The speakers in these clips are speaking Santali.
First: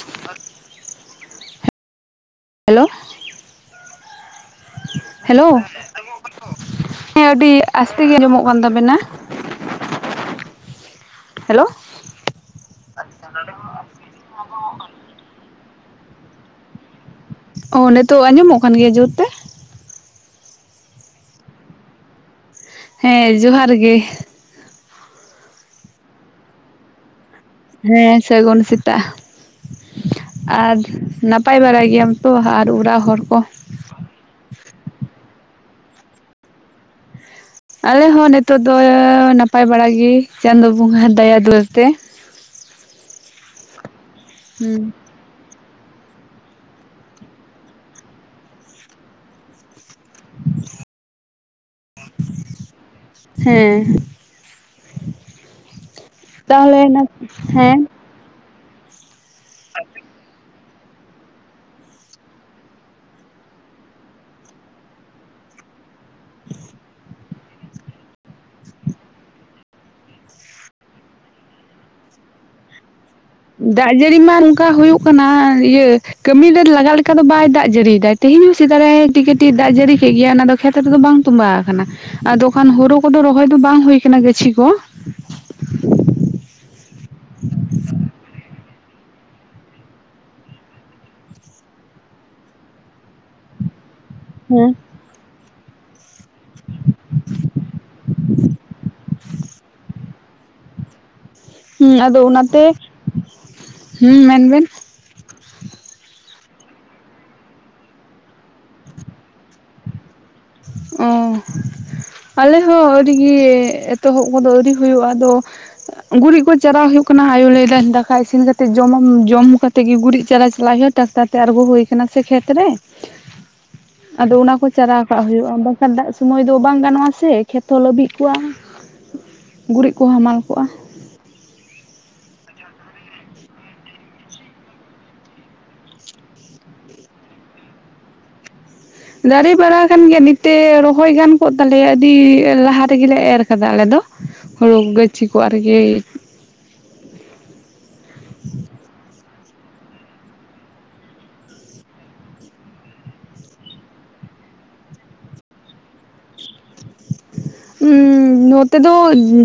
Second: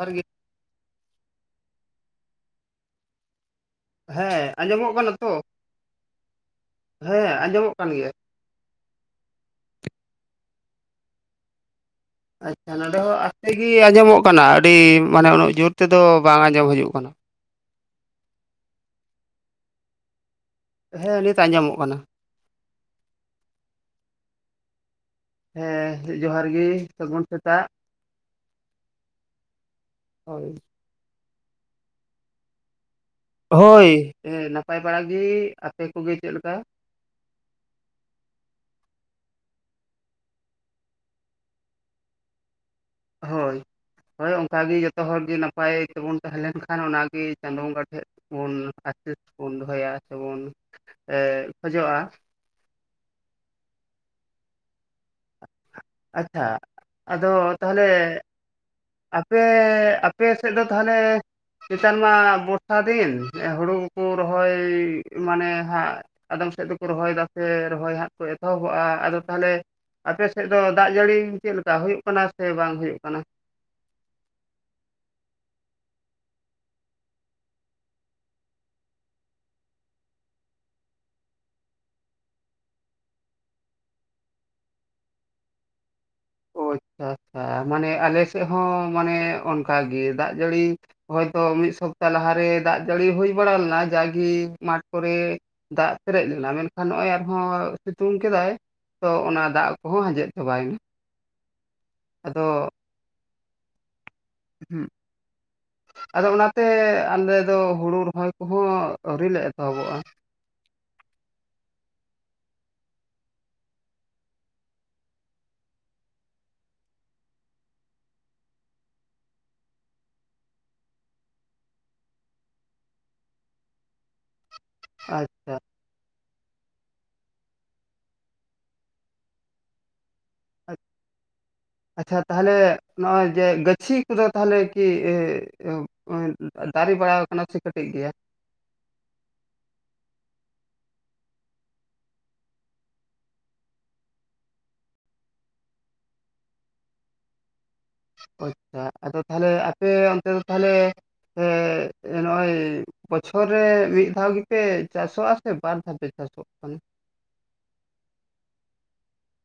ᱟᱨ ᱜᱤ ᱦᱮᱞᱳ ᱦᱮᱸ ᱟᱸᱡᱚᱢᱚᱜ ᱠᱟᱱᱟ ᱛᱚ ᱦᱮᱞᱳ ᱦᱮᱸ ᱟᱹᱰᱤ ᱟᱸᱡᱚᱢᱚᱜ ᱠᱟᱱ ᱟᱥᱛᱮ ᱜᱮᱭᱟ ᱜᱮ ᱟᱸᱡᱚᱢᱚᱜ ᱠᱟᱱ ᱛᱟᱵᱮᱱᱟ ᱦᱮᱞᱳ ᱟᱪᱪᱷᱟ ᱱᱚᱸᱰᱮ ᱦᱚᱸ ᱟᱥᱛᱮ ᱜᱤ ᱟᱸᱡᱚᱢᱚᱜ ᱠᱟᱱᱟ ᱟᱹᱰᱤ ᱢᱟᱱᱮ ᱩᱱᱟᱹᱜ ᱡᱳᱨ ᱛᱮᱫᱚ ᱵᱟᱝ ᱟᱸᱡᱚᱢ ᱦᱤᱡᱩᱜ ᱠᱟᱱᱟ ᱚ ᱱᱤᱛᱚᱜ ᱟᱸᱡᱚᱢᱚᱜ ᱠᱟᱱ ᱜᱮᱭᱟ ᱡᱳᱨ ᱛᱮ ᱦᱮᱸ ᱱᱤᱛ ᱟᱸᱡᱚᱢᱚᱜ ᱠᱟᱱᱟ ᱦᱮᱸ ᱡᱚᱦᱟᱨ ᱜᱮ ᱦᱮᱸ ᱡᱚᱦᱟᱨ ᱜᱤ ᱥᱟᱹᱜᱩᱱ ᱥᱮᱛ ᱦᱮᱸ ᱥᱟᱹᱜᱩᱱ ᱥᱮᱛᱟᱜ ᱦᱳᱭ ᱟᱨ ᱱᱟᱯᱟᱭ ᱵᱟᱨᱟᱭ ᱜᱮᱭᱟᱢ ᱛᱚ ᱟᱨ ᱚᱲᱟᱜ ᱦᱚᱲ ᱠᱚ ᱦᱳᱭ ᱱᱟᱯᱟᱭ ᱵᱟᱲᱟ ᱜᱤ ᱟᱯᱮ ᱠᱚᱜᱮ ᱪᱮᱫ ᱞᱮᱠᱟ ᱟᱞᱮ ᱦᱚᱸ ᱱᱤᱛᱚᱜ ᱫᱚ ᱱᱟᱯᱟᱭ ᱵᱟᱲᱟ ᱜᱤ ᱪᱟᱸᱫᱚ ᱵᱚᱸᱜᱟ ᱦᱟᱜ ᱫᱟᱭᱟ ᱫᱩᱞᱟᱹᱲ ᱛᱮ ᱦᱳᱭ ᱦᱳᱭ ᱚᱱᱠᱟ ᱜᱤ ᱦᱩᱸ ᱡᱚᱛᱚ ᱦᱚᱲ ᱜᱤ ᱱᱟᱯ ᱯᱟᱭ ᱛᱮᱵᱚᱱ ᱛᱟᱦᱮᱸ ᱞᱮᱱ ᱠᱷᱟᱱ ᱚᱱᱟ ᱜᱤ ᱪᱟᱸᱫᱳ ᱵᱚᱸᱜᱟ ᱴᱷᱮᱡ ᱵᱩᱱ ᱟᱥᱤᱥ ᱵᱩᱱ ᱫᱚᱦᱚᱭᱟ ᱥᱮ ᱵᱚᱱ ᱮᱜ ᱠᱷᱚᱡᱚᱜ-ᱟ ᱦᱮᱸ ᱟᱪᱪᱷᱟ ᱛᱟᱦᱚᱞᱮ ᱱᱮᱛ ᱟᱫᱚ ᱦᱮᱸ ᱛᱟᱦᱚᱞᱮ ᱟᱯᱮ ᱟᱯᱮ ᱥᱮᱫ ᱫᱚ ᱛᱟᱦᱚᱞᱮ ᱱᱮᱛᱟᱨ ᱢᱟ ᱵᱚᱨᱥᱟ ᱫᱤᱱ ᱦᱩᱲᱩ ᱠᱩ ᱨᱚᱦᱚᱭ ᱢᱟᱱᱮ ᱦᱟᱸᱜ ᱟᱫᱚᱢ ᱥᱮᱫ ᱫᱚᱠᱚ ᱨᱚᱦᱚᱭ ᱫᱟᱥᱮ ᱨᱚᱦᱚᱭ ᱦᱟᱸᱜ ᱠᱚ ᱮᱛᱚᱦᱚᱵᱚᱜ-ᱟ ᱟᱫᱚ ᱛᱟᱦᱚᱞᱮ ᱟᱯᱮ ᱥᱮᱫ ᱫᱚ ᱫᱟᱜ ᱡᱟᱹᱲᱤ ᱪᱮᱫ ᱞᱮᱠᱟ ᱦᱩᱭᱩᱜ ᱠᱟᱱᱟ ᱥᱮ ᱵᱟᱝ ᱦᱩᱭᱩᱜ ᱠᱟᱱᱟ ᱫᱟᱜ ᱡᱟᱹᱲᱤ ᱢᱟ ᱱᱚᱝᱠᱟ ᱦᱩᱭᱩᱜ ᱠᱟᱱᱟ ᱤᱭᱟᱹ ᱠᱟᱹᱢᱤ ᱨᱮ ᱞᱟᱜᱟᱜ ᱞᱮᱠᱟ ᱫᱚ ᱵᱟᱭ ᱫᱟᱜ ᱡᱟᱹᱲᱤᱭ ᱫᱟᱭ ᱛᱮᱦᱮᱧ ᱥᱮᱛᱟᱜ ᱨᱮ ᱠᱟᱹᱴᱤᱡ ᱠᱟᱹᱴᱤᱡ ᱫᱟᱜ ᱡᱟᱹᱲᱤ ᱠᱮᱫ ᱜᱮᱭᱟ ᱚᱱᱟ ᱫᱚ ᱠᱷᱮᱛ ᱨᱮᱫᱚ ᱵᱟᱝ ᱛᱚᱸᱵᱟᱣ ᱟᱠᱟᱱᱟ ᱟᱫᱚ ᱠᱷᱟᱱ ᱦᱩᱨᱩ ᱠᱚᱫᱚ ᱨᱚᱦᱚᱭ ᱫᱚ ᱵᱟᱝ ᱦᱩᱭ ᱠᱟᱱᱟ ᱜᱟᱹᱪᱷᱤ ᱠᱚ ᱳ ᱟᱪᱪᱷᱟ ᱟᱪᱪᱷᱟ ᱢᱟᱱᱮ ᱟᱞᱮ ᱥᱮᱫ ᱦᱚᱸ ᱢᱟᱱᱮ ᱚᱱᱠᱟ ᱜᱮ ᱫᱟᱜ ᱡᱟᱹᱲᱤ ᱦᱚᱭ ᱛᱚ ᱢᱤᱫ ᱥᱚᱯᱛᱟ ᱞᱟᱦᱟ ᱨᱮ ᱫᱟᱜ ᱡᱟᱹᱲᱤ ᱦᱩᱭ ᱵᱟᱲᱟ ᱞᱮᱱᱟ ᱡᱟᱜᱤ ᱦᱮᱸ ᱢᱟᱴᱷ ᱠᱚᱨᱮ ᱫᱟᱜ ᱯᱮᱨᱮᱡ ᱞᱮᱱᱟ ᱢᱮᱱᱠᱷᱟᱱ ᱱᱚᱜ-ᱚᱭ ᱟᱨᱦᱚᱸ ᱥᱤᱛᱩᱝ ᱠᱮᱫᱟᱭ ᱛᱚ ᱚᱱᱟ ᱫᱟᱜ ᱠᱚᱦᱚᱸ ᱟᱡᱮᱫ ᱪᱟᱵᱟᱭᱮᱱᱟ ᱦ ᱟᱫᱚ ᱚᱱᱟᱛᱮ ᱦ ᱢᱮᱱᱵᱮᱱ ᱦᱩᱸ ᱟᱫᱚ ᱚᱱᱟᱛᱮ ᱟᱞᱮ ᱫᱚ ᱦᱩᱲᱩ ᱨᱚᱦᱚᱭ ᱠᱚᱦᱚᱸ ᱟᱹᱣᱨᱤᱞ ᱞᱮ ᱮᱛᱚᱦᱚᱵᱚᱜᱼᱟ ᱚ ᱟᱞᱮ ᱦᱚᱸ ᱟᱹᱰᱤᱜᱮ ᱮᱛᱚᱦᱚᱵ ᱠᱚᱫᱚ ᱟᱹᱣᱨᱤ ᱦᱩᱭᱩᱜᱼᱟ ᱟᱫᱚ ᱜᱩᱨᱤᱡ ᱠᱚ ᱪᱟᱨᱟ ᱦᱩᱭᱩᱜ ᱠᱟᱱᱟ ᱟᱭᱳ ᱞᱟᱹᱭᱮᱫᱟ ᱫᱟᱠᱟ ᱤᱥᱤᱱ ᱠᱟᱛᱮᱜ ᱡᱚᱢ ᱡᱚᱢ ᱠᱟᱛᱮᱜ ᱜᱮ ᱜᱩᱨᱤᱡ ᱪᱟᱨᱟ ᱪᱟᱞᱟᱜ ᱦᱩᱭᱩᱜ ᱴᱟᱠᱴᱟᱨ ᱛᱮ ᱟᱬᱜᱚ ᱦᱳ ᱟᱠᱟᱱᱟ ᱥᱮ ᱠᱷᱮᱛ ᱨᱮ ᱟᱫᱚ ᱚᱱᱟ ᱠᱚ ᱪᱟᱞᱟᱣ ᱠᱟᱜ ᱦᱩᱭᱩᱜᱼᱟ ᱟᱪᱪᱷᱟ ᱠᱷᱟᱱ ᱫᱟᱜ ᱥᱩᱢᱟᱹᱭ ᱫᱚ ᱵᱟᱝ ᱜᱟᱱᱚᱜᱼᱟ ᱥᱮ ᱠᱷᱮᱛ ᱦᱚᱸ ᱞᱟᱹᱵᱜ ᱠᱚᱜᱼᱟ ᱜᱩᱨᱤᱡ ᱠᱚ ᱦᱟᱢᱟᱞ ᱠᱚ [inaudible] ᱟᱪᱪᱷᱟ ᱛᱟᱦᱞᱮ ᱱᱚᱜᱼᱚᱭ ᱡᱮ ᱜ ᱜᱟᱪᱷᱤ ᱠᱚᱫᱚ ᱛᱟᱦᱚᱞᱮ ᱠᱤ ᱫᱟᱨᱮ ᱵᱟᱲᱟᱣ ᱠᱟᱱᱟ ᱥᱮ ᱠᱟᱹᱴᱤᱡ ᱜᱮᱭᱟ ᱫᱟᱨᱮ ᱵᱟᱲᱟ ᱠᱟᱱ ᱜᱮᱭᱟ ᱱᱤᱛ ᱛᱮ ᱨᱚᱦᱚᱭ ᱜᱟᱱ ᱠᱚᱜᱼᱟ ᱛᱟᱞᱮᱭᱟ ᱟᱹᱰᱤ ᱞᱟᱦᱟ ᱨᱮᱜᱮᱞᱮ ᱮᱨ ᱠᱟᱫᱟ ᱟᱞᱮ ᱫᱚ ᱦᱩᱲᱩ ᱜᱟᱹᱪᱷᱤ ᱠᱚ ᱟᱨᱜᱤ ᱟᱪᱪᱷᱟ ᱟᱫᱚ ᱛᱟᱦᱚᱞᱮ ᱟᱯᱮ ᱚᱱᱛᱮ ᱫᱚ ᱛᱟᱦᱚᱞᱮ ᱱᱚᱜᱼᱚᱭ ᱵᱚᱪᱷᱚᱨ ᱨᱮ ᱢᱤᱫ ᱫᱷᱟᱣ ᱜᱮᱯᱮ ᱪᱟᱥᱚᱜᱼᱟ ᱥᱮ ᱵᱟᱨ ᱫᱷᱟᱣ ᱯᱮ ᱪᱟᱥᱚᱜ ᱠᱟᱱᱟ ᱦᱩᱸ ᱱᱚᱛᱮ ᱫᱚ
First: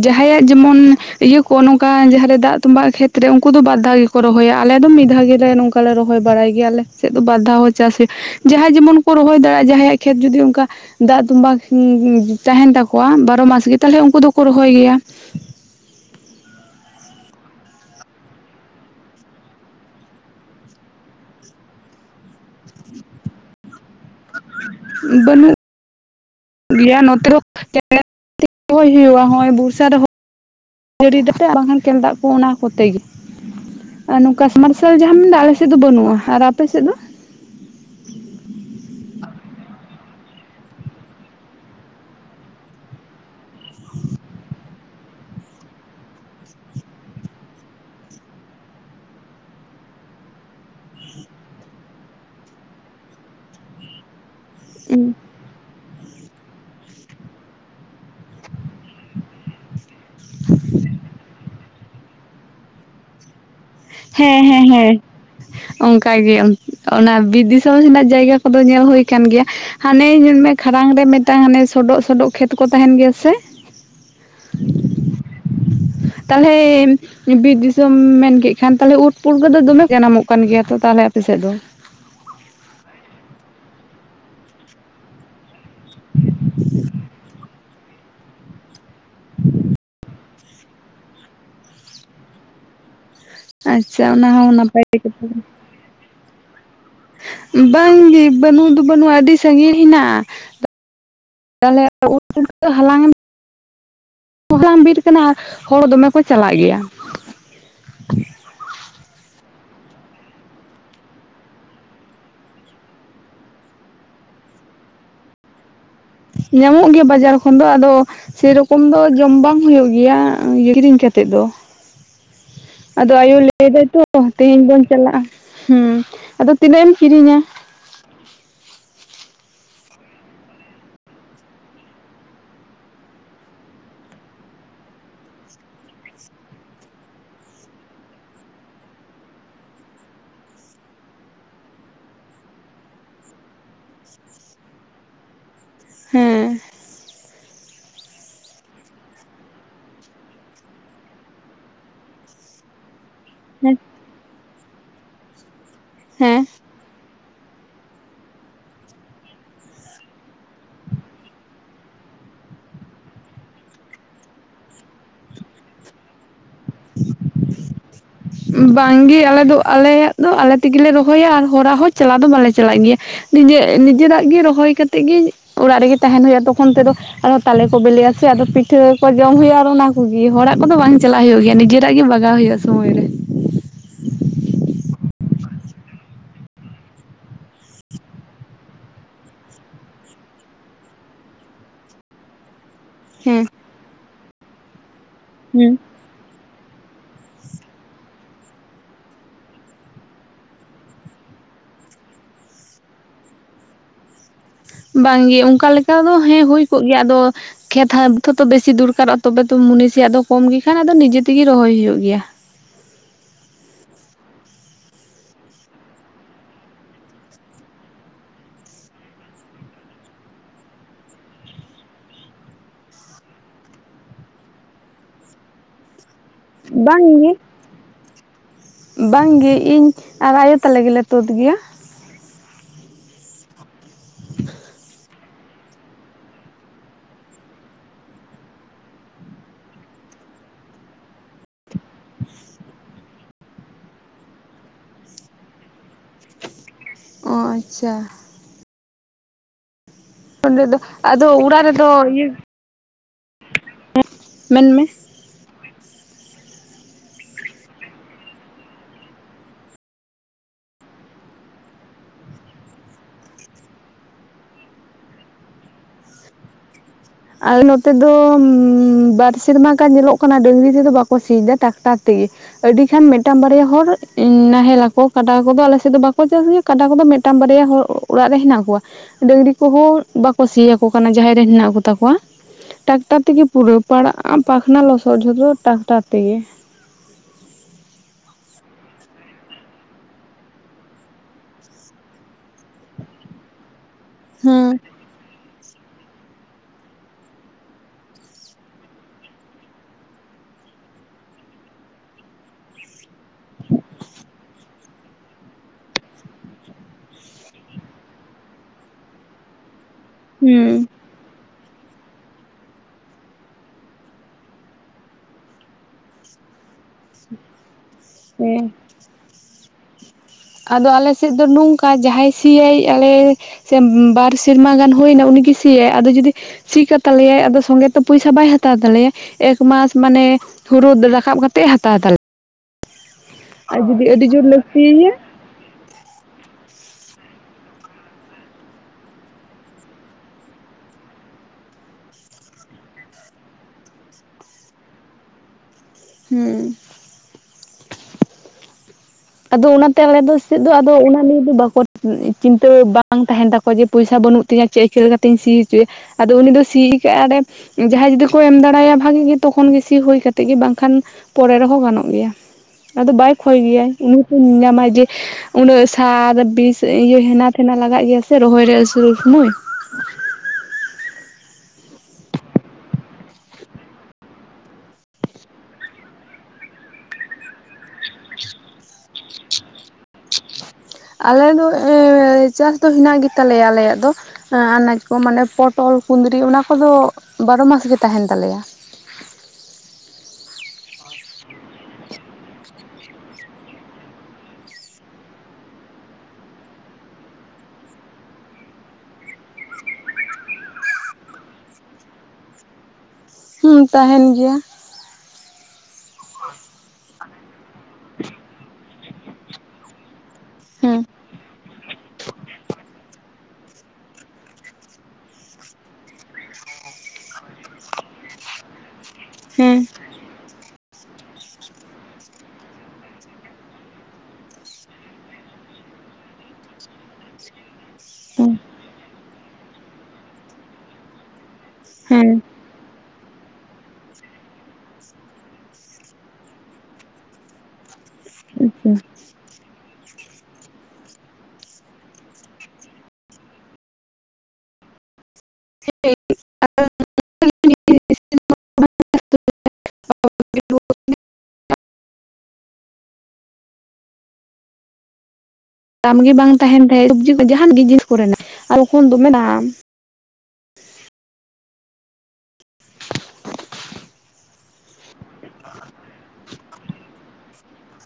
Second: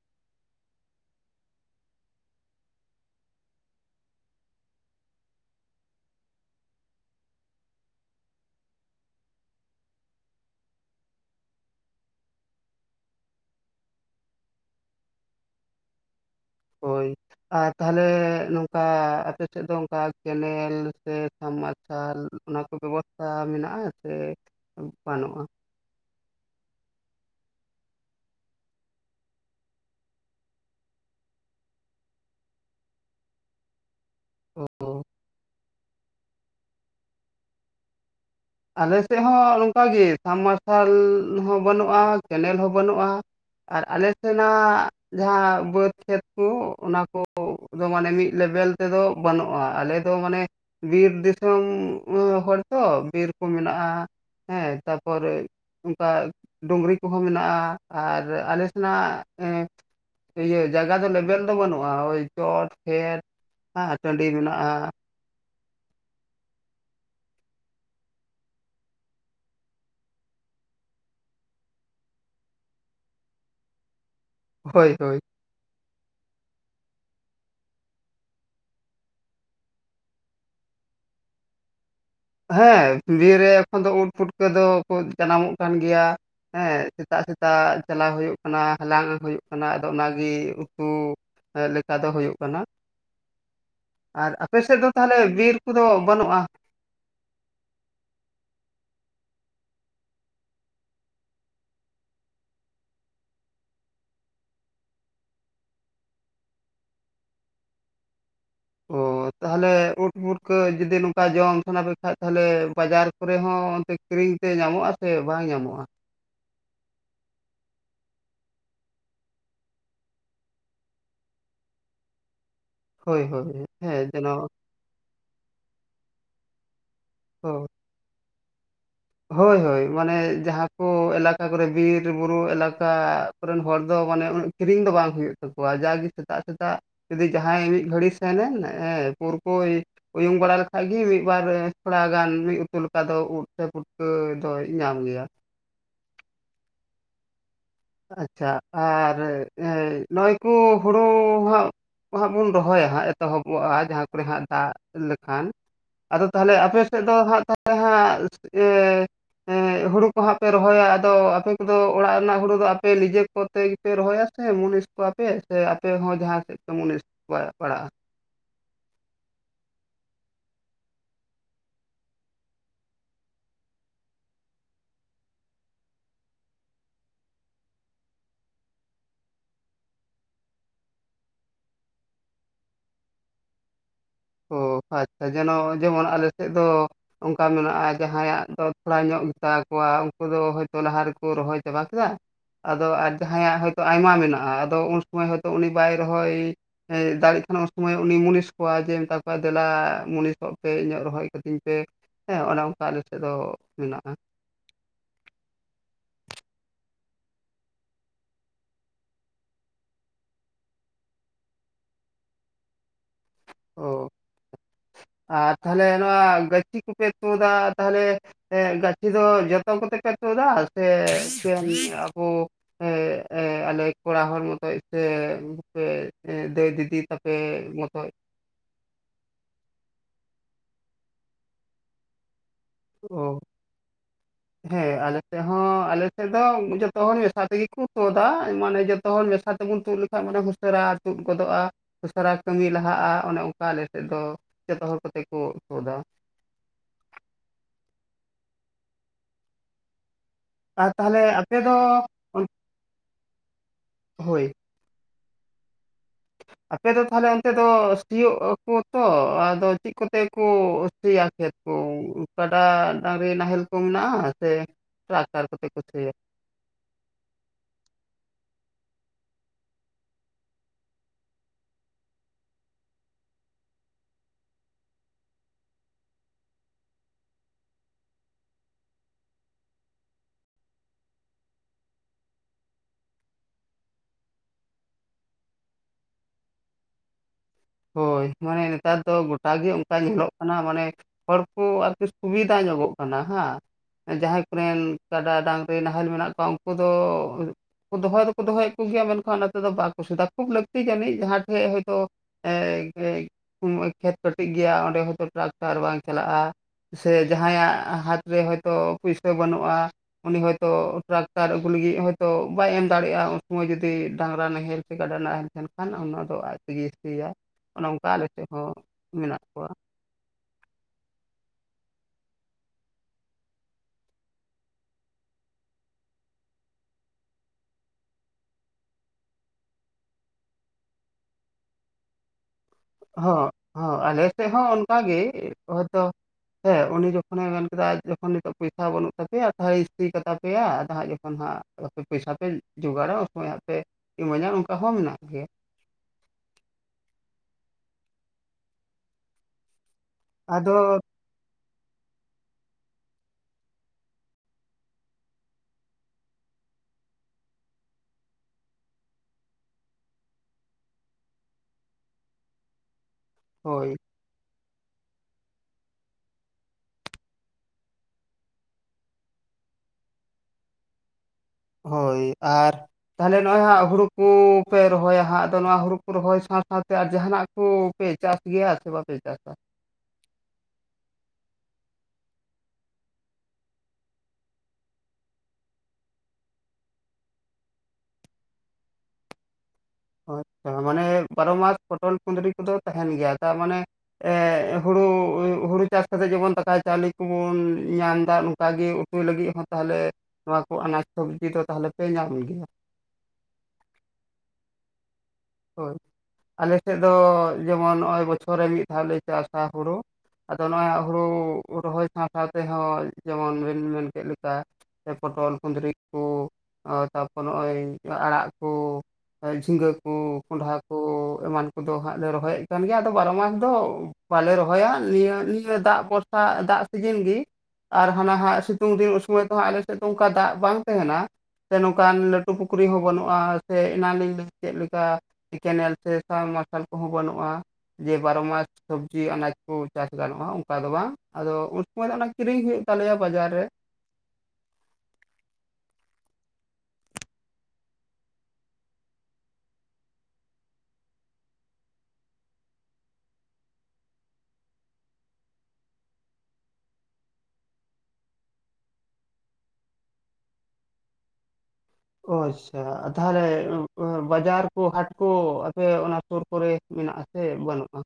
ᱡᱟᱦᱟᱸᱭᱟᱜ ᱡᱮᱢᱚᱱ ᱤᱭᱟᱹ ᱠᱚ ᱱᱚᱝᱠᱟ ᱡᱟᱦᱟᱸᱨᱮ ᱫᱟᱜ ᱛᱵᱟᱜ ᱠᱷᱮᱛ ᱨᱮ ᱩᱱᱠᱩ ᱫᱚ ᱵᱟᱫᱷᱟᱣ ᱜᱮᱠᱚ ᱨᱚᱦᱚᱭᱟ ᱟᱞᱮᱚ ᱢᱤᱫ ᱫᱷᱟᱣ ᱜᱮᱞᱮ ᱱᱚᱝᱠᱟ ᱞᱮ ᱨᱚᱦᱚᱭ ᱵᱟᱲᱟᱭ ᱜᱮᱭᱟᱞᱮ ᱪᱮᱫ ᱫᱚ ᱵᱟᱫᱷᱟᱣ ᱦᱚᱸ ᱪᱟᱥ ᱜᱮᱭᱟ᱾ ᱡᱟᱦᱟᱸᱭ ᱡᱮᱢᱚᱱ ᱠᱚ ᱨᱚᱦᱚᱭ ᱫᱟᱲᱮᱭᱟᱜᱼᱟ ᱡᱟᱦᱟᱸᱭᱟᱜ ᱠᱷᱮᱛ ᱡᱩᱫᱤ ᱚᱱᱠᱟ ᱫᱟᱜ ᱛᱩᱢᱵᱟᱟᱜ ᱛᱟᱦᱮᱱ ᱛᱟᱠᱚᱣᱟ ᱵᱟᱨᱚ ᱢᱟᱥ ᱜᱮ ᱛᱟᱦᱚᱞᱮ ᱩᱱᱠᱩ ᱫᱚᱠᱚ ᱨᱚᱦᱚᱭ ᱜᱮᱭᱟ᱾ ᱦᱳᱭ ᱟᱨ ᱛᱟᱦᱚᱞᱮ ᱱᱚᱝᱠᱟ ᱟᱯᱮᱴᱮᱫ ᱫᱚ ᱚᱱᱠᱟ ᱠᱮᱱᱮᱞ ᱥᱮ ᱥᱟᱢ ᱟᱪᱪᱷᱟ ᱚᱱᱟ ᱠᱚ ᱵᱮᱵᱚᱥᱛᱟ ᱢᱮᱱᱟᱜᱼᱟ ᱥᱮ ᱵᱟᱹᱱᱩᱜᱼᱟ? ᱭᱟ [inaudible] ᱱᱚᱛ ᱦᱮ [inaudible] ᱵᱩᱨᱥᱟ ᱨᱮᱦᱚ ᱡᱟᱹᱲᱤᱭ ᱫᱟᱯᱮ ᱟᱨ ᱵᱟᱝᱠᱷᱟᱱ ᱠᱮᱞ ᱫᱟᱜ ᱠᱚ ᱚᱱᱟ ᱠᱚᱛᱮ ᱜᱮ᱾ ᱟᱨ ᱱᱚᱝᱠᱟᱥᱢ ᱚ ᱢᱟᱨᱥᱟᱞ ᱡᱟᱦᱟᱸᱟᱢ ᱢᱮᱱ ᱮᱫᱟ ᱟᱞᱮᱮᱥᱮᱫ ᱫᱚ ᱵᱟᱹᱱᱩᱜᱼᱟ, ᱟᱨ ᱟᱯᱮ ᱥᱮᱫ ᱫᱚ? ᱟᱞᱮ ᱥᱮᱫ ᱦᱚᱸ ᱚᱱᱠᱟᱜᱮ ᱥᱟᱵ ᱢᱟᱨᱥᱟᱞ ᱦᱚᱸ ᱵᱟᱹᱱᱩᱜᱼᱟ, ᱠᱮᱱᱮᱞ ᱦᱚᱸ ᱵᱟᱹᱱᱩᱜᱼᱟ, ᱟᱨ ᱟᱞᱮ ᱥᱮᱱᱟᱜ ᱡᱟᱦᱟᱸ ᱵᱟᱹᱫᱽ ᱠᱷᱮᱛ ᱠᱚ ᱚᱱᱟ ᱠᱚ, ᱫᱚ ᱢᱟᱱᱮ ᱢᱤᱫ ᱞᱮᱵᱮᱞ ᱛᱮᱫᱚ ᱵᱟᱹᱱᱩᱜᱼᱟ ᱟᱞᱮ ᱫᱚ ᱢᱟᱱᱮ ᱵᱤᱨ ᱫᱤᱥᱚᱢ ᱦᱚᱲ ᱛᱚ ᱵᱤᱨ ᱠᱚ ᱢᱮᱱᱟᱜᱼᱟ ᱦᱮᱸ ᱛᱟᱯᱚᱨ ᱚᱱᱠᱟ ᱰᱩᱝᱨᱤ ᱠᱚᱦᱚᱸ ᱢᱮᱱᱟᱜᱼᱟ ᱟᱨ ᱟᱞᱮ ᱥᱮᱱᱟᱜ ᱤᱭᱟᱹ ᱡᱟᱭᱜᱟ ᱫᱚ ᱞᱮᱵᱮᱞ ᱫᱚ ᱵᱟᱹᱱᱩᱜᱼᱟ ᱳᱭ ᱪᱚᱴ ᱪᱚᱴ ᱯᱷᱮᱴ ᱦᱮᱸ ᱦᱮᱸ ᱦᱮᱸ ᱚᱱᱠ ᱜᱮᱮ ᱚᱱᱟ ᱵᱤᱨ ᱫᱤᱥᱚᱢ ᱨᱮᱱᱟᱜ ᱡᱟᱭᱜᱟ ᱠᱚᱫᱚ ᱧᱮᱞ ᱦᱩᱭ ᱠᱟᱱᱟᱱ ᱜᱮᱭᱟ, ᱦᱟᱱᱮ ᱧᱮᱞ ᱢᱮ ᱠᱷᱟᱲᱟᱝ ᱨᱮ ᱢᱤᱫᱴᱟᱝ ᱦᱟᱱᱮ ᱥᱚᱰᱚᱜ ᱥᱚᱰᱚᱜ ᱠᱷᱮᱛ ᱠᱚ ᱛᱟᱦᱮᱱ ᱜᱮᱭᱟ ᱥᱮ? ᱦᱳᱭ ᱦᱳᱭ ᱛᱟᱦᱚᱞᱮ ᱵᱤᱨ ᱫᱤᱥᱚᱢ ᱢᱮᱱ ᱠᱮᱫ ᱮᱱᱠᱷᱟᱱ ᱛᱟᱦᱚᱞᱮ ᱩᱴᱯᱩᱨᱩᱨ ᱫᱚ ᱫᱚᱢᱮ ᱡᱟᱱᱟᱢᱚᱜ ᱠᱟᱱ ᱜᱮᱭᱟ ᱛᱚ ᱛᱟᱦᱚᱞᱮ ᱟᱯ ᱥᱮᱫ ᱫᱚ? ᱦᱮᱸ ᱵᱤᱨ ᱨᱮ ᱮᱠᱷᱚᱱ ᱫᱚ ᱩᱴ ᱯᱷᱩᱴᱠᱟᱹ ᱫᱚ ᱡᱟᱱᱟᱢᱚᱜ ᱠᱟᱱ ᱜᱮᱭᱟ ᱦᱮᱸ ᱥᱮᱛᱟᱜ ᱥᱮᱛᱟᱜ ᱪᱟᱞᱟᱣ ᱦᱩᱭᱩᱜ ᱚᱱᱟ ᱦᱟᱞᱟᱝ ᱦᱩᱭᱩᱜ ᱠᱟᱱᱟ ᱟᱫᱚ ᱚᱱᱟᱜᱮ ᱩᱛᱩ ᱞᱮᱠᱟ ᱫᱚ ᱦᱩᱭᱩᱜ ᱠᱟᱱᱟ᱾ ᱟᱪᱪᱷᱟ ᱚᱱᱟ ᱟᱨ ᱦᱚᱸ ᱟᱯᱮ ᱥᱮᱫ ᱱᱟᱯᱟᱭ ᱫᱚ ᱛᱟᱦᱚᱞᱮ ᱵᱤᱨ ᱠᱚᱫᱚ ᱵᱟᱹᱱᱩᱜᱼᱟ? ᱵᱟᱝᱜᱮ ᱵᱟᱹᱱᱩᱜ ᱫᱚ ᱵᱟᱹᱱᱩᱜᱼᱟ ᱟᱹᱰᱤ ᱥᱟᱺᱜᱤᱧ ᱦᱮᱱᱟᱜᱼᱟ᱾ ᱛᱟᱦᱮᱞᱮ ᱩᱫ ᱯᱩᱴᱠᱟᱹ ᱦᱟᱞᱟᱝ ᱮᱢ [unintelligible] ᱵᱤᱨ ᱟᱠᱟᱱᱟ ᱟᱨ ᱦᱚᱲ ᱫᱚᱢᱮ ᱠᱚ ᱪᱟᱞᱟᱜ ᱜᱮᱭᱟ᱾ ᱚ ᱛᱟᱦᱚᱞᱮ ᱩᱸᱴ ᱵᱷᱩᱨᱠᱟᱹ ᱡᱩᱫᱤ ᱱᱚᱝᱠᱟ ᱡᱚᱢ ᱥᱟᱱᱟ ᱯᱮ ᱠᱷᱟᱱᱡ ᱛᱟᱦᱚᱞᱮ ᱵᱟᱡᱟᱨ ᱠᱚᱨᱮ ᱦᱚᱸ ᱚᱱ ᱠᱤᱨᱤᱧ ᱛᱮ ᱧᱟᱢᱚᱜᱼᱟ ᱥᱮ ᱵᱟᱝ ᱧᱟᱢᱚᱜᱼᱟ? ᱧᱟᱢᱚᱜ ᱜᱮᱭᱟ ᱵᱟᱡᱟᱨ ᱠᱷᱚᱱ ᱫᱚ ᱟᱫᱚ ᱥᱮᱨᱚᱠᱚᱢ ᱫᱚ ᱡᱚᱢ ᱵᱟᱝ ᱦᱩᱭᱩᱜᱳ ᱜᱮᱭᱟ ᱠᱤᱨᱤᱧ ᱠᱟᱛᱮᱜ ᱫᱚ᱾ ᱟᱫᱚ ᱦᱳᱭ ᱟᱭᱳ ᱦᱳᱭ ᱞᱟᱹᱭ ᱫᱟᱭᱛᱚ ᱦᱮᱸ ᱡᱮᱱᱚ ᱛᱮᱦᱮᱧ ᱵᱚᱱ ᱪᱟᱞᱟᱜᱼᱟ᱾ ᱦᱩᱸ ᱟᱫᱚ ᱛᱤᱱᱟᱹᱜ ᱮᱢ ᱠᱤᱨᱤᱧᱟ, ᱦᱳᱭ ᱦᱳᱭ ᱦᱳᱭ ᱢᱟᱱᱮ ᱡᱟᱦᱟᱸ ᱠᱚ ᱮᱞᱟᱠᱟ ᱠᱚᱨᱮ ᱵᱤᱨ ᱵᱩᱨᱩ ᱮᱞᱟᱠᱟ ᱟᱛᱩᱨᱮᱱ ᱦᱚᱲ ᱫᱚ ᱢᱟᱱᱮ ᱩᱱᱟᱹᱜ ᱠᱤᱨᱤᱧ ᱫᱚ ᱵᱟᱝ ᱦᱩᱭᱩᱜ ᱛᱟᱠᱚᱣᱟ ᱡᱟ ᱜᱮ ᱥᱮᱛᱟᱜ ᱥᱮᱛᱟᱜ ᱡᱩᱫᱤ ᱡᱟᱦᱟᱸᱭ ᱢᱤᱫ ᱜᱷᱟᱹᱲᱤᱡ ᱥᱮᱱᱼᱮᱱ ᱯᱩᱨ ᱠᱚᱭ ᱩᱭᱩᱝ ᱵᱟᱲᱟ ᱞᱮᱠᱷᱟᱱ ᱜᱮ ᱢᱤᱫᱵᱟᱨ ᱛᱷᱚᱲᱟ ᱜᱟᱱ ᱢᱤᱫ ᱩᱛᱩ ᱞᱮᱠᱟ ᱫᱚ ᱩᱫᱽ ᱥᱮ ᱠᱟᱹ ᱫᱚᱭ ᱧᱟᱢ ᱜᱮᱭᱟ᱾ ᱦᱮᱸ ᱟᱪᱪᱷᱟ ᱟᱨ ᱱᱚᱜᱼᱚᱭ ᱠᱚ ᱦᱩᱲᱩ ᱦᱟᱸᱜ ᱚᱱᱟ ᱵᱚᱱ ᱨᱚᱦᱚᱭᱟ ᱦᱟᱸᱜ ᱦᱮᱸ ᱮᱛᱚᱦᱚᱵᱚᱜᱼᱟ ᱡᱟᱦᱟᱸ ᱠᱚᱨᱮ ᱦᱟᱸᱜ ᱫᱟᱜ ᱞᱮᱠᱷᱟᱱ, ᱟᱫᱚ ᱛᱟᱦᱚᱞᱮ ᱟᱯᱮ ᱥᱮᱫ ᱫᱚ ᱦᱟᱸᱜ ᱛᱟᱦᱚᱞᱮ ᱦᱟᱸᱜ ᱮ ᱦᱩᱲᱩ ᱠᱚ ᱦᱟᱸᱜ ᱯᱮ ᱨᱚᱦᱚᱭᱟ ᱟᱫᱚ ᱟᱯᱮ ᱠᱚᱫᱚ ᱚᱲᱟᱜ ᱨᱮᱱᱟᱜ ᱦᱩᱲᱩ ᱫᱚ ᱟᱯᱮ ᱱᱤᱡᱮ ᱠᱚᱛᱮ ᱜᱮᱯᱮ ᱨᱚᱦᱚᱭᱟ ᱥᱮ ᱢᱩᱱᱤᱥ ᱠᱚᱣᱟᱯᱮ ᱥᱮ ᱟᱯᱮ ᱦᱚᱸ ᱡᱟᱦᱟᱸ ᱥᱮᱫ ᱯᱮ ᱢᱩᱱᱤᱥ ᱠᱚᱣᱟᱜ ᱯᱟᱲᱟᱜᱼᱟ᱾ ᱵᱟᱝᱜᱮ ᱟᱞᱮ ᱫᱚ ᱟᱞᱮᱭᱟᱜ ᱫᱚ ᱟᱞᱮ ᱛᱮᱜᱮ ᱞᱮ ᱨᱚᱦᱚᱭᱟ ᱟᱨ ᱦᱚᱲᱟᱜ ᱦᱚᱸ ᱪᱟᱞᱟᱣ ᱫᱚ ᱵᱟᱞᱮ ᱪᱟᱞᱟᱜ ᱜᱮᱭᱟ᱾ ᱱᱤᱡᱮ ᱱᱤᱡᱮᱨᱟᱜ ᱜᱮ ᱨᱚᱦᱚᱭ ᱠᱟᱛᱮᱫ ᱜᱮ ᱚᱲᱟᱜ ᱨᱮᱜᱮ ᱛᱟᱦᱮᱱ ᱦᱩᱭᱩᱜᱼᱟ ᱛᱚᱠᱷᱚᱱ ᱛᱮᱫᱚ ᱟᱨᱦᱚᱸ ᱛᱟᱞᱮ ᱠᱚ ᱵᱤᱞᱮ ᱦᱮᱥᱮ ᱟᱫᱚ ᱯᱤᱴᱷᱟᱹ ᱠᱚ ᱡᱚᱢ ᱦᱩᱭᱩᱜᱼᱟ ᱟᱨ ᱚᱱᱟ ᱠᱚᱜᱮ ᱦᱚᱲᱟᱜ ᱠᱚᱫᱚ ᱵᱟᱝ ᱪᱟᱞᱟᱜ ᱦᱩᱭᱩᱜ ᱜᱮᱭᱟ ᱱᱤᱡᱮᱨᱟᱜ ᱜᱮ ᱵᱟᱜᱟᱣ ᱦᱩᱭᱩᱜᱼᱟ᱾ ᱥᱚᱢᱚᱭ ᱨᱮ ᱚ ᱟᱪᱪᱷᱟ ᱡᱮᱱᱚ ᱡᱮᱢᱚᱱ ᱟᱞᱮ ᱥᱮᱫ ᱫᱚ ᱚᱱᱠᱟ ᱢᱮᱱᱟᱜᱼᱟ ᱡᱟᱦᱟᱸᱭᱟᱜ ᱫᱚ ᱛᱷᱚᱲᱟ ᱧᱚᱜ ᱜᱮᱛᱟ ᱠᱚᱣᱟ ᱩᱱᱠᱩ ᱫᱚ ᱦᱚᱭᱛᱚ ᱞᱟᱦᱟ ᱨᱮᱠᱚ ᱨᱚᱦᱚᱭ ᱪᱟᱵᱟ ᱠᱮᱫᱟ ᱟᱫᱚ ᱟᱨ ᱦᱮᱸ ᱡᱟᱦᱟᱸᱭᱟᱜ ᱦᱚᱭᱛᱚ ᱟᱭᱢᱟ ᱢᱮᱱᱟᱜᱼᱟ ᱟᱫᱚ ᱩᱱ ᱥᱚᱢᱚᱭᱛᱚ ᱩᱱᱤ ᱦᱩᱸ ᱵᱟᱭ ᱦᱚᱭ ᱫᱟᱲᱮᱜ ᱠᱟᱱᱟ ᱩᱱ ᱥᱚᱢᱚᱭ ᱩᱱᱤ ᱢᱩᱱᱤᱥ ᱠᱚᱣᱟ ᱡᱮ ᱢᱮᱛᱟ ᱠᱚᱣᱟ ᱫᱮᱞᱟ ᱢᱩᱱᱤᱥᱚᱜ ᱯᱮ ᱤᱧᱟᱹᱜ ᱨᱚᱦᱚᱭ ᱠᱟᱹᱛᱤᱧ ᱯᱮ᱾ ᱦᱮᱸ ᱚᱱᱮ ᱚᱱᱠᱟ ᱟᱞᱮᱥᱮᱡ ᱫᱚ ᱢᱮᱱᱟᱜᱼᱟ᱾ ᱵᱟᱝᱜᱮ ᱚᱱᱠᱟ ᱞᱮᱠᱟ ᱫᱚ ᱦᱮᱸ ᱦᱩᱭ ᱠᱚᱜ ᱜᱮᱭᱟ ᱟᱫᱚ ᱠᱷᱮᱛ ᱦᱟᱛ ᱛᱚ ᱵᱮᱥᱤ ᱫᱚᱨᱠᱟᱨᱚᱜᱼᱟ ᱛᱚᱵᱮ ᱛᱚ ᱢᱩᱱᱤᱥᱤᱭᱟᱜ ᱫᱚ ᱠᱚᱢ ᱜᱮᱠᱷᱟᱱ ᱫᱚ ᱱᱤᱡᱮ ᱛᱮᱜᱮ ᱨᱚᱦᱚᱭ ᱦᱩᱭᱩᱜ ᱜᱮᱭᱟ᱾ ᱚ ᱟᱨ ᱛᱟᱦᱚᱞᱮ ᱱᱚᱣᱟ ᱜᱟᱹᱪᱷᱤ ᱠᱚᱯᱮ ᱛᱩᱫᱼᱟ ᱛᱟᱦᱚᱞᱮ ᱜᱟᱹᱪᱷᱤ ᱫᱚ ᱡᱚᱛᱚ ᱠᱚᱛᱮ ᱯᱮ ᱛᱩᱫᱟ ᱥᱮ ᱟᱵᱚ ᱥᱮ ᱮ ᱟᱞᱮ ᱠᱚᱲᱟ ᱦᱚᱲ ᱢᱚᱛᱚᱡ ᱥᱮ ᱫᱟᱹᱭ ᱫᱤᱫᱤ ᱵᱟᱝᱜᱮ ᱛᱟᱯᱮ ᱢᱚᱛᱚᱡ? ᱵᱟᱝᱜᱮ, ᱤᱧ ᱟᱨ ᱟᱭᱳ ᱛᱟᱞᱮ ᱜᱮᱞᱮ ᱛᱩᱫ ᱜᱮᱭᱟ᱾ ᱚ [inaudible] ᱦᱮᱸ ᱟᱞᱮᱥᱮᱫ ᱦᱚᱸ ᱟᱞᱮᱥᱮᱫ ᱫᱚ ᱡᱚᱛᱚ ᱦᱚᱲ ᱢᱮᱥᱟ ᱛᱮᱜᱮ ᱠᱚ ᱛᱚᱫ ᱫᱟ ᱢᱟᱱᱮ ᱡᱚᱛᱚ ᱦᱚᱲ ᱢᱮᱥᱟ ᱛᱮ ᱛᱮᱵᱚᱱ ᱛᱩᱫ ᱞᱮᱠᱷᱟᱡ ᱢᱟᱱᱮ ᱩᱥᱟᱹᱨᱟ ᱛᱩᱫ ᱜᱚᱫᱚᱜᱼᱟ ᱩᱥᱟᱹᱨᱟ ᱠᱟᱹᱢᱤ ᱞᱟᱦᱟᱜᱼᱟ ᱚᱱᱮ ᱚᱱᱠᱟ ᱟᱞᱮ ᱥᱮᱫ ᱫᱚ᱾ ᱡᱚᱛᱚ ᱦᱚᱲᱛᱮ ᱠᱚ ᱛᱳᱫᱼᱟ᱾ ᱚ ᱟᱪᱪᱷᱟ᱾ ᱚᱸᱰᱮ ᱫᱚ ᱟᱨ ᱛᱟᱦᱚᱞᱮ ᱟᱫᱚ ᱟᱯᱮ ᱚᱲᱟᱜ ᱫᱚ ᱨᱮᱫᱚ ᱤᱭᱟᱹ [unintelligible] ᱦᱳᱭ ᱩᱱ ᱢᱮ [unintelligible] ᱟᱯᱮ ᱫᱚ ᱛᱟᱦᱚᱞᱮ ᱚᱱᱛᱮ ᱫᱚ ᱥᱤᱭᱳᱜ ᱟᱠᱚ ᱛᱚ ᱟᱫᱚ ᱪᱮᱫ ᱠᱚᱛᱮ ᱠᱚ ᱥᱤᱭᱟ ᱠᱷᱮᱛ ᱠᱚ ᱠᱟᱰᱟ ᱰᱟᱝᱨᱤ ᱱᱟᱦᱮᱞ ᱠᱚ ᱢᱮᱱᱟᱜᱼᱟ ᱥᱮ ᱴᱨᱟᱠᱴᱟᱨ ᱠᱚᱛᱮ ᱠᱚ ᱥᱤᱭᱟ? ᱟᱞᱮ ᱱᱚᱛᱮ ᱫᱚ ᱵᱟᱨ ᱥᱮᱨᱢᱟ ᱜᱟᱱ ᱧᱮᱞᱚᱜ ᱠᱟᱱᱟ ᱰᱟᱝᱨᱤ ᱛᱮᱫᱚ ᱵᱟᱠᱚ ᱥᱤ ᱮᱫᱟ ᱴᱟᱠᱴᱟᱨ ᱛᱮᱜᱮ, ᱟᱹᱰᱤ ᱠᱷᱟᱱ ᱢᱤᱫᱴᱟᱝ ᱵᱟᱨᱭᱟ ᱦᱚᱲ ᱱᱟᱦᱮᱞ ᱟᱠᱚ ᱠᱟᱰᱟ ᱠᱚᱫᱚ ᱟᱞᱮᱥᱮᱫ ᱫᱚ ᱵᱟᱠᱚ ᱪᱟᱥ ᱜᱮᱭᱟ ᱠᱟᱰᱟ ᱠᱚᱫᱚ ᱢᱤᱫᱴᱟᱝ ᱵᱟᱨᱭᱟ ᱦᱚᱲ ᱚᱲᱟᱜ ᱨᱮ ᱦᱮᱱᱟᱜ ᱠᱚᱣᱟ ᱰᱟᱹᱝᱨᱤ ᱠᱚᱦᱚᱸ ᱵᱟᱠᱚ ᱥᱤ ᱟᱠᱚ ᱠᱟᱱᱟ ᱡᱟᱦᱟᱸᱭ ᱨᱮᱱ ᱦᱮᱱᱟᱜ ᱠᱚ ᱛᱟᱠᱚᱣᱟ ᱴᱮᱠᱴᱟᱨ ᱛᱮᱜᱮ ᱯᱩᱨᱟᱹ ᱯᱟᱲᱟᱜ ᱯᱟᱠᱷᱱᱟ ᱞᱚᱥᱚᱫ ᱡᱷᱚᱛᱚ ᱴᱮᱠᱴᱟᱨ ᱛᱮᱜᱮ᱾ ᱦᱳᱭ ᱢᱟᱱᱮ ᱱᱮᱛᱟᱨ ᱫᱚ ᱜᱚᱴᱟ ᱜᱮ ᱚᱱᱠᱟ ᱧᱮᱞᱚᱜ ᱠᱟᱱᱟ ᱢᱟᱱᱮ ᱦᱚᱲ ᱠᱚ ᱟᱨᱠᱤ ᱥᱩᱵᱤᱫᱷᱟ ᱧᱚᱜᱚᱜ ᱠᱟᱱᱟ ᱦᱟᱸᱜ ᱡᱟᱦᱟᱸᱭ ᱦᱮᱸ ᱠᱚᱨᱮᱱ ᱠᱟᱰᱟ ᱰᱟᱝᱨᱤ ᱱᱟᱦᱮᱞ ᱢᱮᱱᱟᱜ ᱠᱚᱣᱟ ᱩᱱᱠᱩ ᱫᱚ ᱫᱚᱦᱚ ᱫᱚᱠᱚ ᱫᱚᱦᱚᱭᱮᱫ ᱠᱚᱜᱮᱭᱟ ᱢᱮᱱᱠᱷᱟᱱ ᱚᱱᱟ ᱛᱮᱫᱚ ᱵᱟᱠᱚ [unintelligible] ᱞᱟᱹᱠᱛᱤ ᱡᱟᱹᱱᱤᱡ ᱡᱟᱦᱟᱸ ᱴᱷᱮᱡ ᱦᱚᱭᱛᱚ ᱠᱷᱮᱛ ᱠᱟᱹᱴᱤᱡ ᱜᱮᱭᱟ ᱚᱸᱰᱮ ᱦᱚᱭᱛᱚ ᱴᱨᱟᱠᱴᱟᱨ ᱵᱟᱝ ᱪᱟᱞᱟᱜᱼᱟ ᱥᱮ ᱡᱟᱦᱟᱸᱭᱟᱜ ᱦᱟᱛᱨᱮ ᱦᱚᱭᱛᱚ ᱯᱩᱭᱥᱟᱹ ᱵᱟᱹᱱᱩᱜᱼᱟ, ᱩᱱᱤ ᱦᱚᱭᱛᱚ ᱦᱮᱸ [unintelligible] [unintelligible] ᱟᱹᱜᱩ ᱞᱟᱹᱜᱤᱫ ᱦᱚᱭᱛᱚ ᱵᱟᱭ ᱮᱢ ᱫᱟᱲᱮᱭᱟᱜᱼᱟ ᱩᱱ ᱥᱚᱢᱚᱭ ᱡᱩᱫᱤ ᱰᱟᱝᱨᱟ ᱱᱟᱦᱮᱞ ᱥᱮ ᱠᱟᱰᱟ ᱱᱟᱦᱮᱞ ᱠᱷᱟᱱ ᱠᱷᱟᱱ ᱚᱱᱟ ᱫᱚ ᱟᱡ ᱛᱮᱜᱮ ᱥᱤᱭᱟ ᱚᱱᱮ ᱚᱱᱠᱟ ᱟᱞᱮ ᱥᱮᱫ ᱦᱮᱸ ᱦᱚᱸ ᱢᱮᱱᱟᱜ ᱠᱚᱣᱟ᱾ ᱟᱫᱚ ᱟᱞᱮᱥᱮᱫ ᱫᱚ ᱱᱚᱝᱠᱟ ᱡᱟᱦᱟᱸᱭ ᱥᱤᱭᱟᱭ ᱟᱞᱮ ᱥᱮ ᱵᱟᱨ ᱥᱮᱨᱢᱟ ᱜᱟᱱ ᱦᱳᱭᱱᱟ ᱩᱱᱤᱜᱮ ᱥᱤᱭᱟᱭ ᱟᱫᱚ ᱡᱩᱫᱤ ᱥᱤ ᱠᱟᱛᱟᱞᱮᱭᱟᱭ ᱟᱫᱚ ᱥᱚᱸᱜᱮ ᱛᱮ ᱯᱚᱭᱥᱟ ᱵᱟᱭ ᱦᱟᱛᱟᱣ ᱛᱟᱞᱮᱭᱟ ᱮᱠ ᱢᱟᱥ ᱢᱟᱱᱮ ᱦᱩᱲᱩ ᱨᱟᱠᱟᱵ ᱠᱟᱛᱮᱜ ᱦᱟᱛᱟᱣ ᱛᱟᱞᱮ ᱦᱚᱸ ᱟᱨ ᱦᱚᱸ ᱡᱩᱫᱤ ᱟᱞᱮ ᱟᱹᱰᱤ ᱡᱳᱨ ᱥᱮᱫ ᱦᱚᱸ ᱞᱟᱹᱠᱛᱤᱭᱟᱭᱟ ᱚᱱᱠᱟᱜᱮ ᱦᱚᱭᱛᱚ ᱦᱮᱸ ᱩᱱᱤ [inaudible] ᱢᱮᱱ ᱠᱮᱫᱟ ᱡᱚᱠᱷᱚᱱ ᱱᱤᱛᱚᱜ ᱯᱚᱭᱥᱟ ᱵᱟᱹᱱᱩᱜ ᱛᱟᱯᱮᱭᱟ ᱛᱟᱦᱞᱮᱧ ᱥᱤ ᱠᱟᱛᱟ ᱯᱮᱭᱟ ᱟᱫᱚ ᱦᱟᱸᱜ ᱡᱚᱠᱷᱚᱱ ᱦᱟᱸᱜ ᱟᱯᱮ ᱯᱚᱭᱥᱟ ᱯᱮ ᱡᱚᱜᱟᱲᱟ ᱩᱱ ᱥᱚᱢᱚᱭ ᱟᱯᱮ ᱤᱢᱟᱹᱧᱟ ᱚᱱᱠᱟ ᱦᱚᱸ ᱢᱮᱱᱟᱜ ᱜᱮᱭᱟ᱾ ᱦᱩᱸ, ᱟᱫᱚ ᱚᱱᱟᱛᱮ ᱟᱞᱮ ᱫᱚ ᱥᱮᱫ ᱫᱚ ᱟᱫᱚ ᱚᱱᱟ ᱱᱤᱭᱟᱹ ᱫᱚ ᱵᱟᱠᱚ ᱪᱤᱱᱛᱟᱹ ᱵᱟᱝ ᱛᱟᱦᱮᱱ ᱛᱟᱠᱚᱣᱟ ᱡᱮ ᱯᱚᱭᱥᱟ ᱵᱟᱹᱱᱩᱜ ᱛᱤᱧᱟᱹ ᱪᱮᱫ ᱟᱹᱭᱠᱟᱹ ᱠᱟᱛᱮᱧ ᱥᱤ ᱦᱚᱪᱚᱭᱟ, ᱟᱫᱚ ᱩᱱᱤ ᱫᱚ ᱥᱤ ᱠᱟᱜᱼᱟ ᱨᱮ ᱡᱟᱦᱟᱸᱭ ᱡᱩᱫᱤ ᱠᱚ ᱮᱢ ᱫᱟᱲᱮᱟᱭᱟ ᱵᱷᱟᱹᱜᱮ ᱜᱮ ᱛᱚᱠᱷᱚᱱ ᱜᱮ ᱥᱤ ᱦᱳᱭ ᱠᱟᱛᱮᱜ ᱜᱮ ᱵᱟᱝᱠᱷᱟᱱ ᱯᱚᱨᱮ ᱨᱮᱦᱚᱸ ᱜᱟᱱᱚᱜ ᱜᱮᱭᱟ ᱟᱫᱚ ᱵᱟᱭ ᱠᱷᱚᱭ ᱜᱮᱭᱟᱭ ᱦᱳᱭ ᱩᱱᱤ ᱫᱚ ᱧᱟᱢᱟᱭ ᱡᱮ ᱩᱱᱟᱹᱜ ᱥᱟᱨ ᱵᱤᱥ ᱤᱭᱟᱹ ᱦᱮᱱᱟ ᱛᱷᱮᱱᱟ ᱞᱟᱜᱟᱜ ᱜᱮᱭᱟ ᱥᱮ ᱨᱚᱦᱚᱭ ᱨᱮ ᱥᱩᱨᱩ ᱥᱚᱢᱚᱭ ᱦᱳᱭ ᱟᱨ ᱛᱟᱦᱞᱮ ᱱᱚᱜᱼᱚᱭ ᱦᱟᱸᱜ ᱦᱩᱲᱩ ᱠᱩ-ᱯᱮ ᱨᱚᱦᱚᱭᱟ ᱦᱟᱸᱜ ᱟᱫᱚ ᱱᱚᱣᱟ ᱦᱩᱲᱩ ᱠᱚ ᱨᱚᱦᱚᱭ ᱥᱟᱶ ᱥᱟᱶᱛᱮ ᱟᱨ ᱡᱟᱦᱟᱱᱟᱜ ᱠᱩ ᱯᱮ ᱪᱟᱥ ᱜᱮᱭᱟ ᱥᱮ ᱵᱟᱯᱮ ᱪᱟᱥᱟ ᱟᱞᱮ ᱫᱚ ᱪᱟᱥ ᱫᱚ ᱦᱮᱱᱟᱜ ᱜᱮᱛᱟᱞᱮᱭᱟ ᱟᱞᱮᱭᱟᱜ ᱫᱚ ᱟᱱᱟᱡ ᱠᱚ ᱢᱟᱱᱮ ᱯᱚᱴᱚᱞ ᱠᱩᱸᱫᱽᱨᱤ ᱚᱱᱟ ᱠᱚᱫᱚ ᱵᱟᱨᱚ ᱢᱟᱥ ᱜᱮ ᱛᱟᱦᱮᱱ ᱛᱟᱞᱮᱭᱟ [inaudible] ᱢᱟᱱᱮ ᱵᱟᱨᱚ ᱢᱟᱥ ᱯᱚᱴᱚᱞ ᱠᱩᱸᱫᱽᱨᱤ ᱠᱚᱫᱚ ᱛᱟᱦᱮᱱ ᱜᱮᱭᱟ ᱛᱟᱨᱢᱟᱱᱮ ᱦᱩᱲᱩ ᱦᱩᱲᱩ ᱪᱟᱥ ᱠᱟᱛᱮᱜ ᱡᱮᱢᱚᱱ ᱫᱟᱠᱟ ᱪᱟᱣᱞᱮ ᱠᱚᱵᱚᱱ ᱧᱟᱢᱫᱟ ᱱᱚᱝᱠᱟᱜᱮ ᱛᱩᱭ ᱞᱟᱹᱜᱤᱜ ᱦᱚᱸ ᱛᱟᱦᱞᱮ ᱱᱚᱣᱟ ᱠᱚ ᱟᱱᱟᱡᱽ ᱥᱚᱵᱽᱡᱤ ᱫᱚ ᱛᱟᱦᱞᱮ ᱯᱮ ᱧᱟᱢ ᱜᱮᱭᱟ ᱦᱩ ᱛᱟᱦᱮᱱ ᱜᱮᱭᱟ ᱦᱳᱭ ᱟᱞᱮ ᱥᱮᱫ ᱫᱚ ᱡᱮᱢᱚᱱ ᱱᱚᱜᱼᱚᱭ ᱵᱚᱪᱷᱚᱨ ᱨᱮ ᱢᱤᱫ ᱫᱷᱟᱣ ᱞᱮ ᱪᱟᱥᱟ ᱦᱳᱲᱳ ᱟᱫᱚ ᱱᱚᱜᱼᱚᱭ ᱦᱮᱸ ᱦᱳᱲᱳ ᱨᱚᱦᱚᱭ ᱥᱟᱶ ᱥᱟᱶ ᱛᱮᱦᱚᱸ ᱡᱮᱢᱚᱱ ᱵᱤᱱ ᱢᱮᱱ ᱠᱮᱜ ᱞᱮᱠᱟ ᱯᱚᱴᱚᱞ ᱠᱩᱸᱫᱽᱨᱤ ᱠᱚ ᱛᱟᱨᱯᱚᱨ ᱱᱚᱜᱼᱚᱭ ᱟᱲᱟᱜ ᱠᱚ ᱦᱮᱸ ᱡᱷᱤᱸᱜᱟᱹ ᱠᱚ ᱠᱚᱸᱰᱷᱟ ᱠᱚ ᱮᱢᱟᱱ ᱠᱚᱫᱚ ᱦᱟᱸᱜ ᱞᱮ ᱨᱚᱦᱚᱭᱮᱫ ᱠᱟᱱ ᱜᱮᱭᱟ ᱟᱫᱚ ᱵᱟᱨᱚ ᱢᱟᱥ ᱫᱚ ᱵᱟᱞᱮ ᱨᱚᱦᱚᱭᱟ ᱱᱤᱭᱟᱹ ᱱᱤᱭᱟᱹ ᱫᱟᱜ [unintelligible] ᱫᱟᱜ ᱥᱤᱡᱤᱱ ᱜᱮ ᱟᱨ ᱦᱟᱱᱟ ᱦᱮᱸ ᱦᱟᱸᱜ ᱥᱤᱛᱩᱝ ᱫᱤᱱ ᱩᱱᱥᱩᱢᱟᱹᱭ ᱫᱚ ᱦᱟᱸᱜ ᱟᱞᱮ ᱥᱮᱫ ᱫᱚ ᱚᱱᱠᱟ ᱫᱟᱜ ᱵᱟᱝ ᱛᱟᱦᱮᱱᱟ ᱥᱮ ᱱᱚᱝᱠᱟᱱ ᱞᱟᱹᱴᱩ ᱦᱮᱸ ᱯᱩᱠᱷᱨᱤ ᱦᱚᱸ ᱵᱟᱹᱱᱩᱜᱼᱟ ᱥᱮ ᱮᱱᱟᱞᱤᱧ ᱞᱟᱹᱭ ᱪᱮᱫ ᱞᱮᱠᱟ ᱠᱮᱱᱮᱞ ᱥᱮ ᱥᱟᱢ ᱢᱟᱨᱥᱟᱞ ᱠᱚᱦᱚᱸ ᱵᱟᱹᱱᱩᱜᱼᱟ ᱡᱮ ᱵᱟᱨᱚ ᱢᱟᱥ ᱥᱚᱵᱽᱡᱤ ᱟᱱᱟᱡ ᱠᱚ ᱪᱟᱥ ᱜᱟᱱᱚᱜᱼᱟ ᱚᱱᱠᱟ ᱫᱚ ᱵᱟᱝ ᱟᱫᱚ ᱠᱤᱨᱤᱧ ᱦᱩᱭᱩᱜ ᱛᱟᱞᱮᱭᱟ ᱵᱟᱡᱟᱨ ᱨᱮ [inaudible] ᱫᱟᱢ ᱜᱮ ᱵᱟᱝ ᱛᱟᱦᱮᱱ ᱛᱟᱦᱮᱸᱫ ᱥᱚᱵᱽᱡᱤ ᱠᱚ ᱡᱟᱦᱟᱱ ᱜᱮ ᱡᱤᱱᱤᱥ ᱠᱚᱨᱮᱱᱟᱜ ᱟᱨ ᱮᱠᱷᱚᱱ ᱫᱚᱢᱮ ᱫᱟᱢ ᱚ ᱟᱪᱪᱷᱟ ᱛᱟᱦᱞᱮ ᱵᱟᱡᱟᱨ ᱠᱚ ᱦᱟᱴ ᱠᱚ ᱟᱯᱮ ᱚᱱᱟ ᱥᱳᱨ ᱠᱚᱨᱮ ᱢᱮᱱᱟᱜ-ᱟ ᱥᱮ ᱵᱟᱹᱱᱩᱜᱼᱟ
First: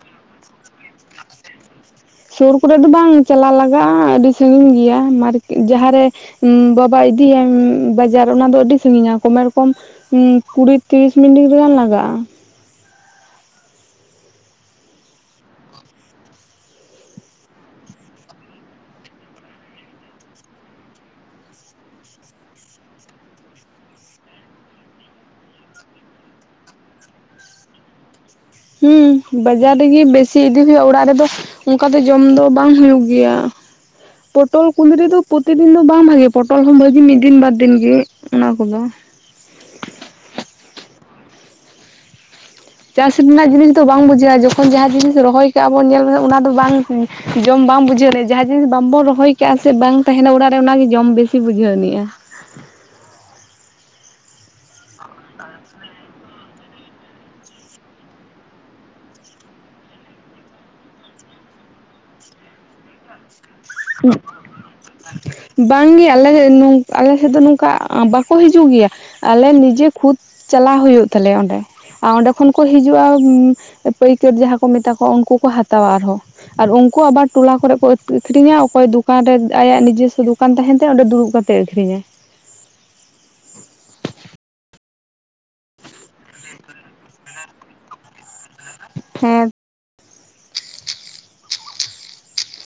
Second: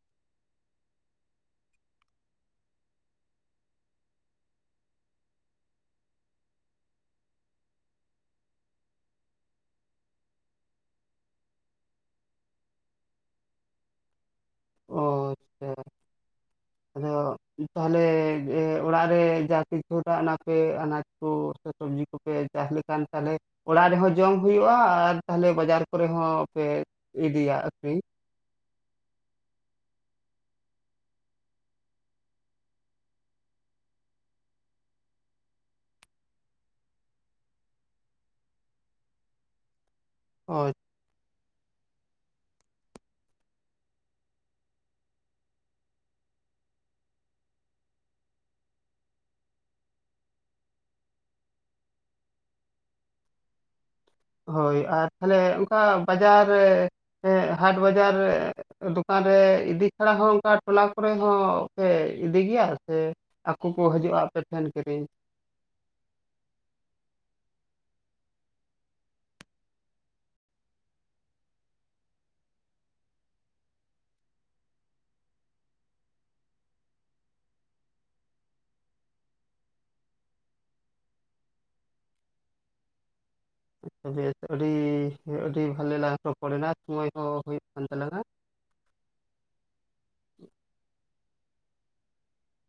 ᱥᱳᱨ ᱠᱚᱨᱮ ᱫᱚ ᱵᱟᱝ ᱪᱟᱞᱟ ᱞᱟᱜᱟᱜᱼᱟ ᱟᱹᱰᱤ ᱥᱟᱺᱜᱤᱧ ᱜᱮᱭᱟ ᱡᱟᱦᱟᱸ ᱨᱮ ᱵᱟᱵᱟ ᱤᱫᱤᱭᱟᱭ ᱵᱟᱡᱟᱨ ᱚᱱᱟ ᱫᱚ ᱟᱹᱰᱤ ᱥᱟᱺᱜᱤᱧᱟ ᱠᱚᱢᱮᱨ ᱠᱚᱢ ᱠᱩᱲᱤ ᱛᱤᱨᱤᱥ ᱢᱤᱱᱤᱴ ᱜᱟᱱ ᱞᱟᱜᱟᱜᱼᱟ ᱚ ᱟᱪᱪᱷᱟ [inaudible] ᱟᱫᱚ ᱛᱟᱦᱚᱞᱮ ᱚᱲᱟᱜ ᱨᱮ [inaudible] [inaudible] ᱟᱱᱟᱡ ᱛᱳ ᱥᱮ ᱥᱚᱵᱡᱤ ᱠᱚᱠᱚ ᱮᱨ ᱪᱟᱥ ᱞᱮᱠᱷᱟᱱ ᱛᱟᱦᱚᱞᱮ ᱚᱲᱟᱜ ᱨᱮᱦᱚᱸ ᱡᱚᱢ ᱦᱩᱭᱩᱜᱼᱟ ᱟᱨ ᱛᱟᱦᱚᱞᱮ ᱵᱟᱡᱟᱨ ᱠᱚᱨᱮ ᱦᱚᱸ ᱯᱮ ᱤᱫᱤᱭᱟ ᱟᱹᱠᱷᱨᱤᱧ᱾ ᱦᱩᱸ, ᱵᱟᱡᱟᱨ ᱨᱮᱜᱤ ᱵᱮᱥᱤ ᱤᱫᱤ ᱦᱩᱭᱩᱜᱼᱟ ᱚᱲᱟᱜ ᱨᱮᱫᱚ ᱩᱝᱠᱟ ᱫᱚ ᱡᱚᱢ ᱫᱚ ᱵᱟᱝ ᱦᱩᱭᱩᱜ ᱜᱮᱭᱟ᱾ ᱯᱚᱴᱚᱞ ᱠᱩᱸᱫᱨᱤ ᱫᱚ ᱯᱨᱚᱛᱤᱫᱤᱱ ᱫᱚ ᱵᱟᱝ ᱵᱷᱟᱜᱮ ᱯᱚᱴᱚᱞ ᱦᱚᱸ ᱵᱷᱟᱜᱤ ᱢᱤᱫ ᱫᱤᱱ ᱵᱟᱨ ᱫᱤᱱ ᱜᱤ᱾ ᱚᱱᱟ ᱠᱚᱫᱚ᱾ ᱚᱪ ᱪᱟᱥ ᱨᱮᱱᱟᱜ ᱡᱤᱱᱤᱥ ᱫᱚ ᱵᱟᱝ ᱵᱩᱡᱷᱟᱹᱜᱼᱟ ᱡᱚᱠᱷᱚᱱ ᱡᱟᱦᱟᱸ ᱡᱤᱱᱤᱥ ᱨᱚᱦᱚᱭ ᱠᱟᱜᱼᱟ ᱵᱚᱱ ᱧᱮᱞ ᱢᱮᱥᱮ ᱚᱱᱟ ᱫᱚ ᱵᱟᱝ ᱡᱚᱢ ᱵᱟᱢ ᱵᱩᱡᱷᱟᱹᱣ ᱮᱱᱮᱡ ᱡᱟᱦᱟᱸ ᱡᱤᱱᱤᱥ ᱵᱟᱢᱵᱚᱱ ᱨᱚᱦᱚᱭ ᱠᱟᱜᱼᱟ ᱥᱮ ᱵᱟᱝ ᱛᱟᱦᱮᱱᱟ ᱚᱲᱟᱜ ᱨᱮ ᱚᱱᱟᱜᱮ ᱡᱚᱢ ᱵᱮᱥᱤ ᱵᱩᱡᱷᱟᱹᱣ ᱢᱮᱭᱟ᱾ ᱦᱳᱭ ᱟᱨ ᱛᱷᱟᱞᱮ ᱩᱝᱠᱟ ᱵᱟᱡᱟᱨ ᱨᱮ ᱥᱮ ᱦᱟᱴ ᱵᱟᱡᱟᱨ ᱨᱮ ᱫᱩᱠᱟᱱ ᱨᱮ ᱤᱫᱤ ᱪᱷᱟᱲᱟ ᱦᱚᱸ ᱩᱝᱠᱟ ᱴᱩᱞᱟ ᱠᱚᱨᱮ ᱦᱚᱸ ᱯᱮ ᱤᱫᱤ ᱜᱤᱭᱟ ᱥᱮ ᱟᱠᱩ ᱠᱚ ᱦᱟᱹᱡᱩᱜᱼᱟ ᱟᱯᱮ ᱯᱷᱮᱱ ᱠᱤᱨᱤᱧ᱾ ᱵᱟᱝ ᱜᱮ ᱟᱞᱮ ᱱᱩᱝ ᱟᱞᱮ ᱥᱮᱫ ᱫᱚ ᱱᱩᱠᱟ ᱵᱟᱠᱚ ᱦᱤᱡᱩᱜ ᱜᱮᱭᱟ ᱟᱞᱮ ᱱᱤᱡᱮ ᱠᱷᱩᱫ ᱪᱟᱞᱟᱣ ᱦᱩᱭᱩᱜ ᱛᱟᱞᱮᱭᱟ ᱚᱸᱰᱮ᱾ ᱟᱨ ᱚᱸᱰᱮ ᱠᱷᱚᱱ ᱠᱚ ᱦᱤᱡᱩᱜᱼᱟ ᱯᱟᱹᱭᱠᱟᱹᱨ ᱡᱟᱦᱟᱸ ᱠᱚ ᱢᱮᱛᱟ ᱠᱚᱣᱟ ᱩᱱᱠᱩ ᱠᱚ ᱦᱟᱛᱟᱣᱟ ᱟᱨᱦᱚᱸ᱾ ᱟᱨ ᱩᱱᱠᱩ ᱟᱵᱟᱨ ᱴᱚᱞᱟ ᱠᱚᱨᱮ ᱠᱚ ᱮᱠᱴᱩ ᱤᱠᱷᱨᱤᱧᱟᱣ᱾ ᱚᱠᱚᱭ ᱫᱩᱠᱟᱱ ᱨᱮ ᱟᱭᱟᱜ ᱱᱤᱡᱮᱥᱥᱚ ᱫᱩᱠᱟᱱ ᱛᱟᱦᱮᱸᱱ ᱛᱟᱭᱟ ᱚᱸᱰᱮ ᱫᱩᱲᱩᱵ ᱠᱟᱛᱮ ᱟᱹᱠᱷᱨᱤᱧᱟᱭ᱾ ᱵᱮᱥ ᱟᱹᱰᱤ ᱟᱹᱰᱤ ᱵᱷᱟᱞᱮ ᱞᱟᱦᱟ ᱯᱚᱨᱮᱱᱟᱜ ᱥᱚᱢᱚᱭ ᱦᱚᱸ ᱦᱩᱭᱩᱜ ᱠᱟᱱ ᱛᱟᱞᱟᱝᱼᱟ᱾ ᱦᱮᱸ᱾